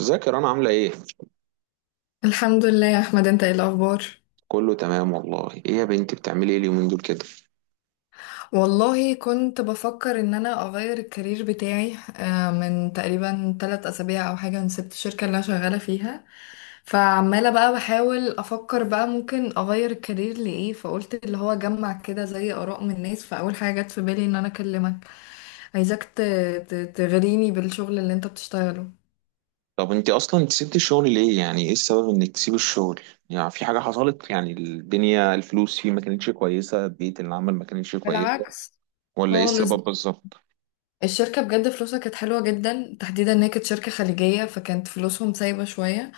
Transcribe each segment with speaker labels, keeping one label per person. Speaker 1: ازيك يا رنا، عاملة ايه؟
Speaker 2: الحمد لله يا احمد، انت ايه الاخبار؟
Speaker 1: كله تمام والله. ايه يا بنتي، بتعملي ايه اليومين دول كده؟
Speaker 2: والله كنت بفكر ان انا اغير الكارير بتاعي، من تقريبا 3 اسابيع او حاجه انا سبت الشركه اللي انا شغاله فيها. فعماله بقى بحاول افكر بقى ممكن اغير الكارير لايه، فقلت اللي هو جمع كده زي اراء من الناس، فاول حاجه جت في بالي ان انا اكلمك. عايزاك تغريني بالشغل اللي انت بتشتغله.
Speaker 1: طب انت اصلا، انت سبت الشغل ليه؟ يعني ايه السبب انك تسيب الشغل؟ يعني في حاجة حصلت؟ يعني الدنيا، الفلوس فيه ما كانتش كويسة، بيئة العمل ما كانتش كويسة،
Speaker 2: بالعكس
Speaker 1: ولا ايه
Speaker 2: خالص.
Speaker 1: السبب بالظبط؟
Speaker 2: الشركة بجد فلوسها كانت حلوة جدا، تحديدا ان هي كانت شركة خليجية فكانت فلوسهم سايبة شوية.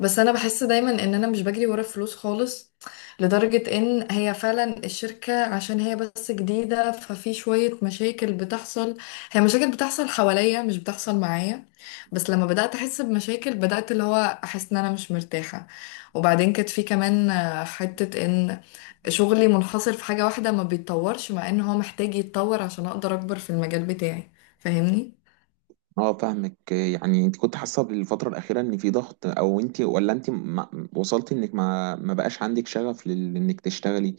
Speaker 2: بس انا بحس دايما ان انا مش بجري ورا الفلوس خالص. لدرجة ان هي فعلا الشركة، عشان هي بس جديدة، ففي شوية مشاكل بتحصل. هي مشاكل بتحصل حواليا، مش بتحصل معايا. بس لما بدأت احس بمشاكل بدأت اللي هو احس ان انا مش مرتاحة. وبعدين كانت في كمان حتة ان شغلي منحصر في حاجة واحدة، ما بيتطورش، مع ان هو محتاج يتطور عشان اقدر اكبر في المجال بتاعي. فاهمني؟
Speaker 1: اه، فاهمك. يعني انت كنت حاسة بالفترة الأخيرة ان في ضغط، او انت، ولا انت ما وصلتي انك ما بقاش عندك شغف انك تشتغلي؟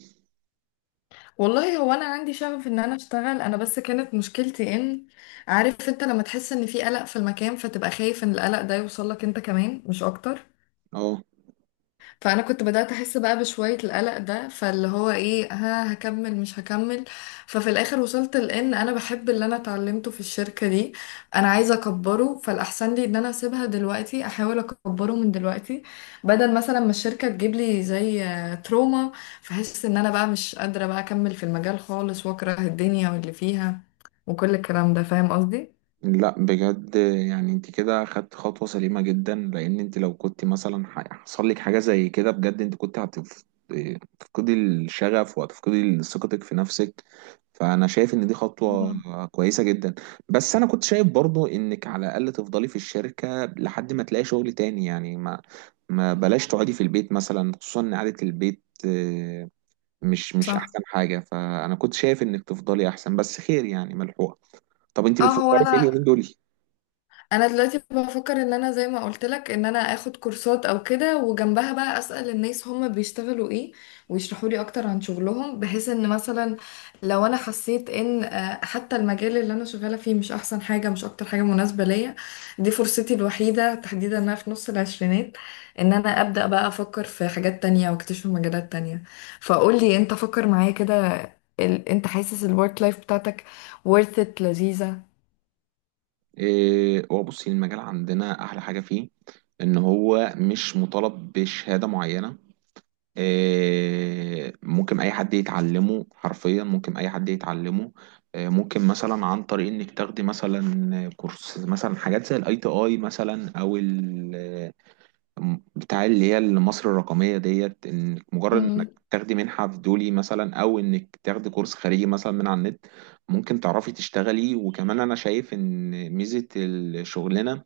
Speaker 2: والله هو انا عندي شغف ان انا اشتغل انا، بس كانت مشكلتي ان، عارف انت لما تحس ان في قلق في المكان فتبقى خايف ان القلق ده يوصل لك انت كمان، مش اكتر.
Speaker 1: اه،
Speaker 2: فانا كنت بدات احس بقى بشويه القلق ده، فاللي هو ايه، ها هكمل مش هكمل. ففي الاخر وصلت لان انا بحب اللي انا اتعلمته في الشركه دي، انا عايزه اكبره، فالاحسن لي ان انا اسيبها دلوقتي احاول اكبره من دلوقتي، بدل مثلا ما الشركه تجيب لي زي تروما، فحس ان انا بقى مش قادره بقى اكمل في المجال خالص، واكره الدنيا واللي فيها وكل الكلام ده. فاهم قصدي؟
Speaker 1: لا بجد، يعني انت كده خدت خطوة سليمة جدا، لان انت لو كنت مثلا حصل لك حاجة زي كده بجد، انت كنت هتفقدي الشغف وهتفقدي ثقتك في نفسك. فانا شايف ان دي خطوة
Speaker 2: مم.
Speaker 1: كويسة جدا. بس انا كنت شايف برضو انك على الاقل تفضلي في الشركة لحد ما تلاقي شغل تاني. يعني ما بلاش تقعدي في البيت مثلا، خصوصا ان قعدة البيت، مش
Speaker 2: صح.
Speaker 1: احسن حاجة. فانا كنت شايف انك تفضلي احسن، بس خير يعني ملحوقة. طب انت
Speaker 2: اه، هو
Speaker 1: بتفكري في ايه
Speaker 2: انا
Speaker 1: اليومين دول؟
Speaker 2: دلوقتي بفكر ان انا زي ما قلت لك، ان انا اخد كورسات او كده، وجنبها بقى اسال الناس هم بيشتغلوا ايه ويشرحوا لي اكتر عن شغلهم، بحيث ان مثلا لو انا حسيت ان حتى المجال اللي انا شغاله فيه مش احسن حاجه، مش اكتر حاجه مناسبه ليا. دي فرصتي الوحيده، تحديدا إن انا في نص العشرينات، ان انا ابدا بقى افكر في حاجات تانية واكتشف مجالات تانية. فقول لي انت، فكر معايا كده. انت حاسس الورك لايف بتاعتك worth it لذيذه؟
Speaker 1: هو بصي، المجال عندنا احلى حاجه فيه ان هو مش مطالب بشهاده معينه. ممكن اي حد يتعلمه، حرفيا ممكن اي حد يتعلمه. ممكن مثلا عن طريق انك تاخدي مثلا كورس، مثلا حاجات زي الاي تي اي مثلا، او بتاع اللي هي مصر الرقمية ديت، انك مجرد انك تاخدي منحة في دولي مثلا، او انك تاخدي كورس خارجي مثلا من على النت، ممكن تعرفي تشتغلي. وكمان انا شايف ان ميزة الشغلانة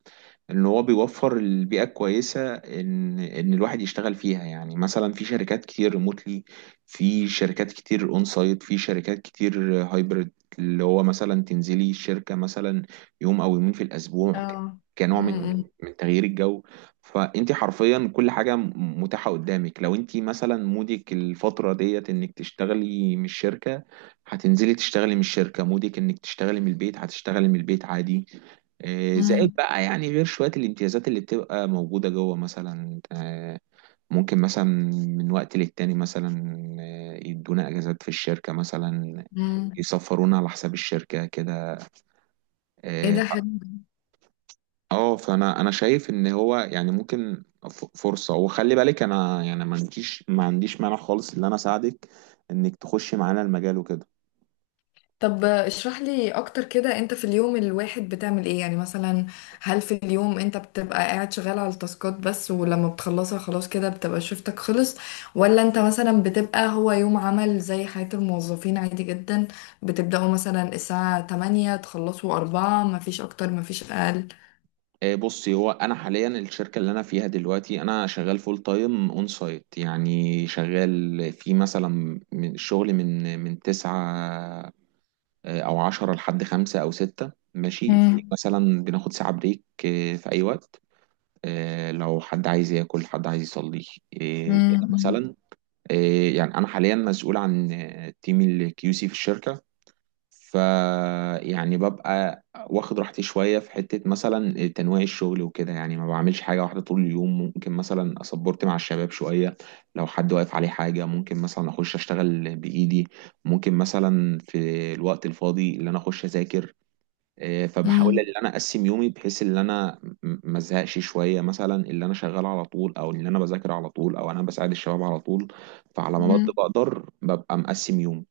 Speaker 1: ان هو بيوفر البيئه الكويسه، ان الواحد يشتغل فيها. يعني مثلا في شركات كتير ريموتلي، في شركات كتير اون سايت، في شركات كتير هايبرد. اللي هو مثلا تنزلي الشركه مثلا يوم او يومين في الاسبوع،
Speaker 2: اه.
Speaker 1: كنوع من
Speaker 2: امم.
Speaker 1: من تغيير الجو. فانت حرفيا كل حاجه متاحه قدامك. لو انت مثلا مودك الفتره ديت انك تشتغلي من الشركه، هتنزلي تشتغلي من الشركه. مودك انك تشتغلي من البيت، هتشتغلي من البيت عادي. زائد
Speaker 2: امم.
Speaker 1: بقى، يعني غير شوية الامتيازات اللي بتبقى موجودة جوه مثلا. ممكن مثلا من وقت للتاني مثلا يدونا اجازات في الشركة مثلا،
Speaker 2: امم.
Speaker 1: يسفرونا على حساب الشركة كده.
Speaker 2: ايه
Speaker 1: اه.
Speaker 2: ده حلو.
Speaker 1: فانا شايف ان هو يعني ممكن فرصة. وخلي بالك، انا يعني ما عنديش مانع خالص ان انا اساعدك انك تخشي معانا المجال وكده.
Speaker 2: طب اشرح لي اكتر كده، انت في اليوم الواحد بتعمل ايه، يعني مثلا هل في اليوم انت بتبقى قاعد شغال على التاسكات بس، ولما بتخلصها خلاص كده بتبقى شفتك خلص؟ ولا انت مثلا بتبقى هو يوم عمل زي حياة الموظفين عادي جدا، بتبدأوا مثلا الساعة 8 تخلصوا 4 مفيش اكتر مفيش اقل؟
Speaker 1: بصي، هو انا حاليا الشركه اللي انا فيها دلوقتي، انا شغال فول تايم اون سايت. يعني شغال في مثلا، من الشغل من 9 او 10 لحد 5 او 6 ماشي. في
Speaker 2: امم.
Speaker 1: مثلا بناخد ساعه بريك في اي وقت. لو حد عايز ياكل، حد عايز يصلي، كده
Speaker 2: امم.
Speaker 1: مثلا. آه، يعني انا حاليا مسؤول عن تيم الكيو سي في الشركه. ف يعني ببقى واخد راحتي شوية في حتة مثلا تنويع الشغل وكده. يعني ما بعملش حاجة واحدة طول اليوم. ممكن مثلا أصبرت مع الشباب شوية، لو حد واقف عليه حاجة ممكن مثلا أخش أشتغل بإيدي. ممكن مثلا في الوقت الفاضي اللي أنا أخش أذاكر. فبحاول ان انا اقسم يومي بحيث ان انا ما ازهقش، شويه مثلا اللي انا شغال على طول، او اللي انا بذاكر على طول، او انا بساعد الشباب على طول. فعلى ما
Speaker 2: امم.
Speaker 1: بقدر ببقى مقسم يومي.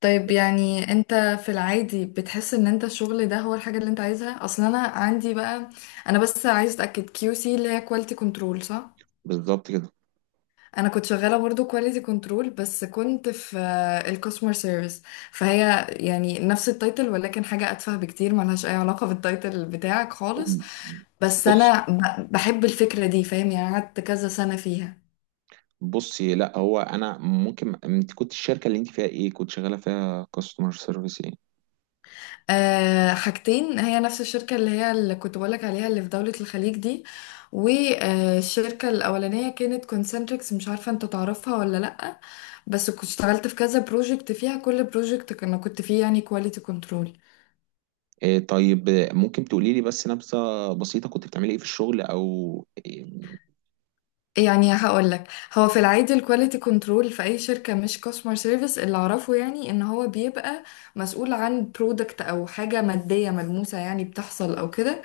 Speaker 2: طيب يعني انت في العادي بتحس ان انت الشغل ده هو الحاجة اللي انت عايزها اصلا؟ انا عندي بقى، انا بس عايز اتاكد، كيو سي اللي هي كواليتي كنترول، صح؟
Speaker 1: بالظبط كده.
Speaker 2: انا كنت شغالة برضو كواليتي كنترول، بس كنت في الكاستمر سيرفيس. فهي يعني نفس التايتل ولكن حاجة اتفه بكتير، ملهاش اي علاقة بالتايتل بتاعك خالص. بس
Speaker 1: بص
Speaker 2: انا بحب الفكرة دي، فاهم؟ يعني قعدت كذا سنة فيها.
Speaker 1: بصي لا، هو انا ممكن، انت كنت الشركه اللي انت فيها ايه؟ كنت شغاله فيها كاستمر سيرفيس ايه؟
Speaker 2: آه، حاجتين. هي نفس الشركة اللي هي اللي كنت بقولك عليها اللي في دولة الخليج دي. والشركة الأولانية كانت كونسنتريكس، مش عارفة انت تعرفها ولا لأ، بس كنت اشتغلت في كذا بروجكت فيها، كل بروجكت كنا كنت فيه يعني كواليتي كنترول.
Speaker 1: طيب، ممكن تقولي لي بس نبذه بسيطه، كنت بتعملي ايه في الشغل، او
Speaker 2: يعني هقول لك، هو في العادي الكواليتي كنترول في اي شركه مش كاستمر سيرفيس، اللي اعرفه يعني ان هو بيبقى مسؤول عن برودكت او حاجه ماديه ملموسه يعني بتحصل او كده،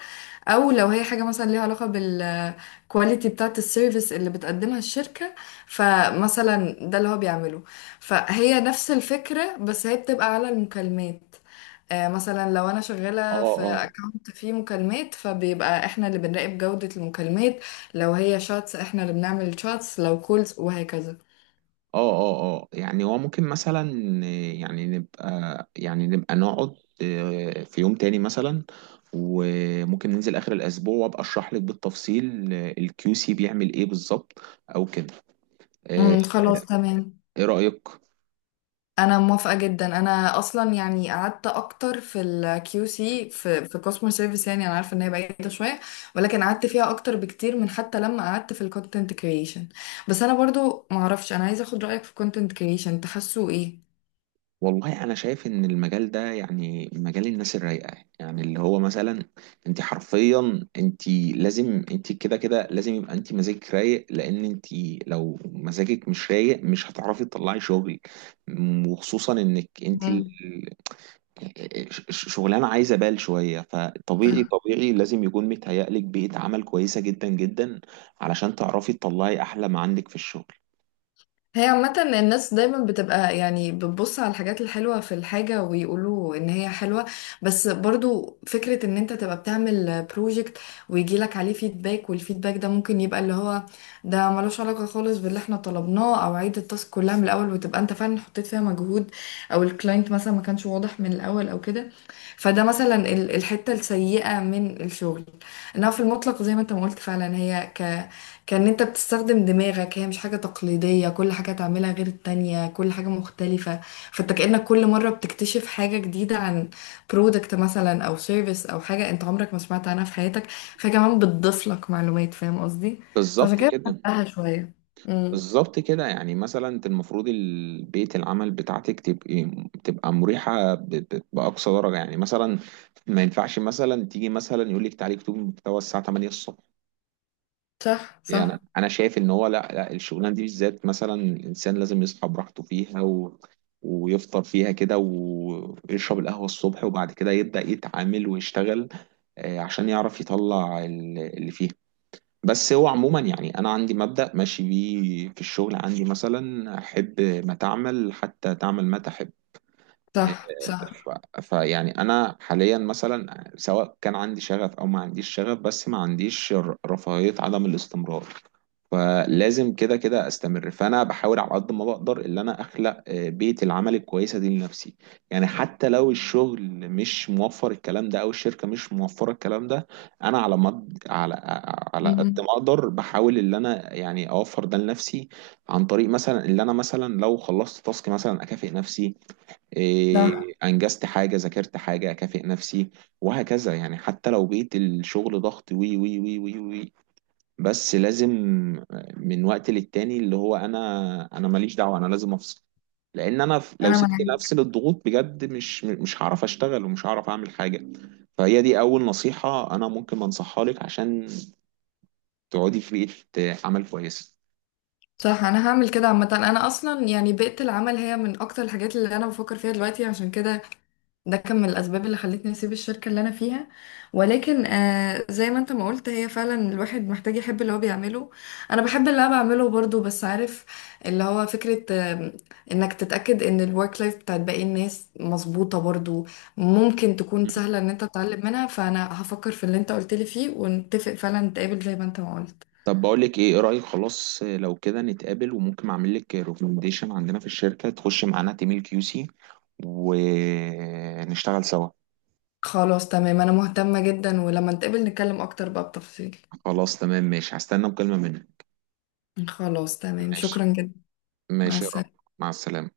Speaker 2: او لو هي حاجه مثلا ليها علاقه بالكواليتي بتاعه السيرفيس اللي بتقدمها الشركه، فمثلا ده اللي هو بيعمله. فهي نفس الفكره بس هي بتبقى على المكالمات. مثلا لو انا
Speaker 1: اه،
Speaker 2: شغاله في
Speaker 1: اه،
Speaker 2: اكونت فيه مكالمات فبيبقى احنا اللي بنراقب جوده المكالمات، لو هي شاتس احنا اللي بنعمل شاتس، لو كولز وهكذا.
Speaker 1: اه، اه، اه. يعني هو ممكن مثلا، يعني نبقى نقعد في يوم تاني مثلا، وممكن ننزل اخر الاسبوع وابقى اشرح لك بالتفصيل الكيو سي بيعمل ايه بالظبط، او كده. إيه،
Speaker 2: امم، خلاص تمام.
Speaker 1: ايه رأيك؟
Speaker 2: انا موافقة جدا، انا اصلا يعني قعدت اكتر في الكيو سي في كاستمر سيرفيس، يعني انا عارفه ان هي بعيده شويه، ولكن قعدت فيها اكتر بكتير من حتى لما قعدت في الكونتنت كرييشن. بس انا برضو ما اعرفش، انا عايزه اخد رايك في الكونتنت كرييشن، تحسوا ايه؟
Speaker 1: والله انا شايف ان المجال ده يعني مجال الناس الرايقه. يعني اللي هو مثلا، انت حرفيا انت، لازم انت، كده كده لازم يبقى انت مزاجك رايق. لان انت لو مزاجك مش رايق، مش هتعرفي تطلعي شغل. وخصوصا انك انت
Speaker 2: امم.
Speaker 1: شغلانه عايزه بال شويه. فطبيعي لازم يكون متهيألك بيئه عمل كويسه جدا جدا، علشان تعرفي تطلعي احلى ما عندك في الشغل.
Speaker 2: هي عامة الناس دايما بتبقى يعني بتبص على الحاجات الحلوة في الحاجة ويقولوا ان هي حلوة. بس برضو فكرة ان انت تبقى بتعمل بروجكت ويجيلك عليه فيدباك، والفيدباك ده ممكن يبقى اللي هو ده ملوش علاقة خالص باللي احنا طلبناه، او عيد التاسك كلها من الاول وتبقى انت فعلا حطيت فيها مجهود، او الكلاينت مثلا ما كانش واضح من الاول او كده. فده مثلا الحتة السيئة من الشغل. انها في المطلق زي ما انت ما قلت فعلا، هي كان انت بتستخدم دماغك، هي مش حاجة تقليدية، كل حاجة تعملها غير التانية، كل حاجة مختلفة. فانت كأنك كل مرة بتكتشف حاجة جديدة عن برودكت مثلا او سيرفيس او حاجة انت عمرك ما سمعت عنها في حياتك، فكمان بتضيف لك معلومات. فاهم قصدي؟ فعشان
Speaker 1: بالظبط
Speaker 2: كده
Speaker 1: كده.
Speaker 2: بحبها شوية. امم.
Speaker 1: بالظبط كده. يعني مثلا انت المفروض البيت العمل بتاعتك تبقى مريحه باقصى درجه. يعني مثلا ما ينفعش مثلا تيجي مثلا يقول لك تعالي اكتبي محتوى الساعه 8 الصبح.
Speaker 2: صح،
Speaker 1: يعني
Speaker 2: صح.
Speaker 1: انا شايف ان هو، لا لا الشغلانه دي بالذات، مثلا الانسان لازم يصحى براحته فيها، ويفطر فيها كده، ويشرب القهوه الصبح، وبعد كده يبدا يتعامل ويشتغل، عشان يعرف يطلع اللي فيه. بس هو عموما، يعني انا عندي مبدأ ماشي بيه في الشغل، عندي مثلا: احب ما تعمل حتى تعمل ما تحب.
Speaker 2: صح، صح.
Speaker 1: فيعني انا حاليا مثلا، سواء كان عندي شغف او ما عنديش شغف، بس ما عنديش رفاهية عدم الاستمرار. فلازم كده كده استمر. فانا بحاول على قد ما بقدر ان انا اخلق بيئة العمل الكويسة دي لنفسي. يعني حتى لو الشغل مش موفر الكلام ده، او الشركة مش موفرة الكلام ده، انا على مد على على قد
Speaker 2: امم.
Speaker 1: ما اقدر بحاول ان انا يعني اوفر ده لنفسي. عن طريق مثلا اللي انا مثلا لو خلصت تاسك مثلا اكافئ نفسي.
Speaker 2: صح.
Speaker 1: انجزت حاجه، ذاكرت حاجه، اكافئ نفسي. وهكذا. يعني حتى لو بقيت الشغل ضغط وي وي وي وي وي، بس لازم من وقت للتاني، اللي هو انا ماليش دعوه، انا لازم افصل. لان انا لو
Speaker 2: انا
Speaker 1: سبت
Speaker 2: معاك.
Speaker 1: نفسي للضغوط بجد، مش هعرف اشتغل، ومش هعرف اعمل حاجه. فهي دي اول نصيحه انا ممكن انصحها لك، عشان تقعدي في بيئه عمل كويسه.
Speaker 2: صح، انا هعمل كده. عامة انا اصلا يعني بيئة العمل هي من اكتر الحاجات اللي انا بفكر فيها دلوقتي، عشان كده ده كان من الأسباب اللي خلتني أسيب الشركة اللي أنا فيها. ولكن آه، زي ما أنت ما قلت هي فعلا الواحد محتاج يحب اللي هو بيعمله. أنا بحب اللي أنا بعمله برضو، بس عارف، اللي هو فكرة آه، إنك تتأكد إن الورك لايف بتاعت باقي الناس مظبوطة برضو، ممكن تكون سهلة إن أنت تتعلم منها. فأنا هفكر في اللي أنت قلت لي فيه ونتفق فعلا نتقابل زي ما أنت ما قلت.
Speaker 1: طب بقول لك ايه، ايه رايك؟ خلاص، لو كده نتقابل، وممكن اعمل لك ريكومنديشن عندنا في الشركه، تخش معانا تيم الكيو سي ونشتغل سوا.
Speaker 2: خلاص تمام، أنا مهتمة جدا، ولما نتقابل نتكلم أكتر بقى بتفصيل.
Speaker 1: خلاص تمام ماشي، هستنى مكالمه منك.
Speaker 2: خلاص تمام،
Speaker 1: ماشي.
Speaker 2: شكرا جدا. مع
Speaker 1: ماشي يا رب.
Speaker 2: السلامة.
Speaker 1: مع السلامه.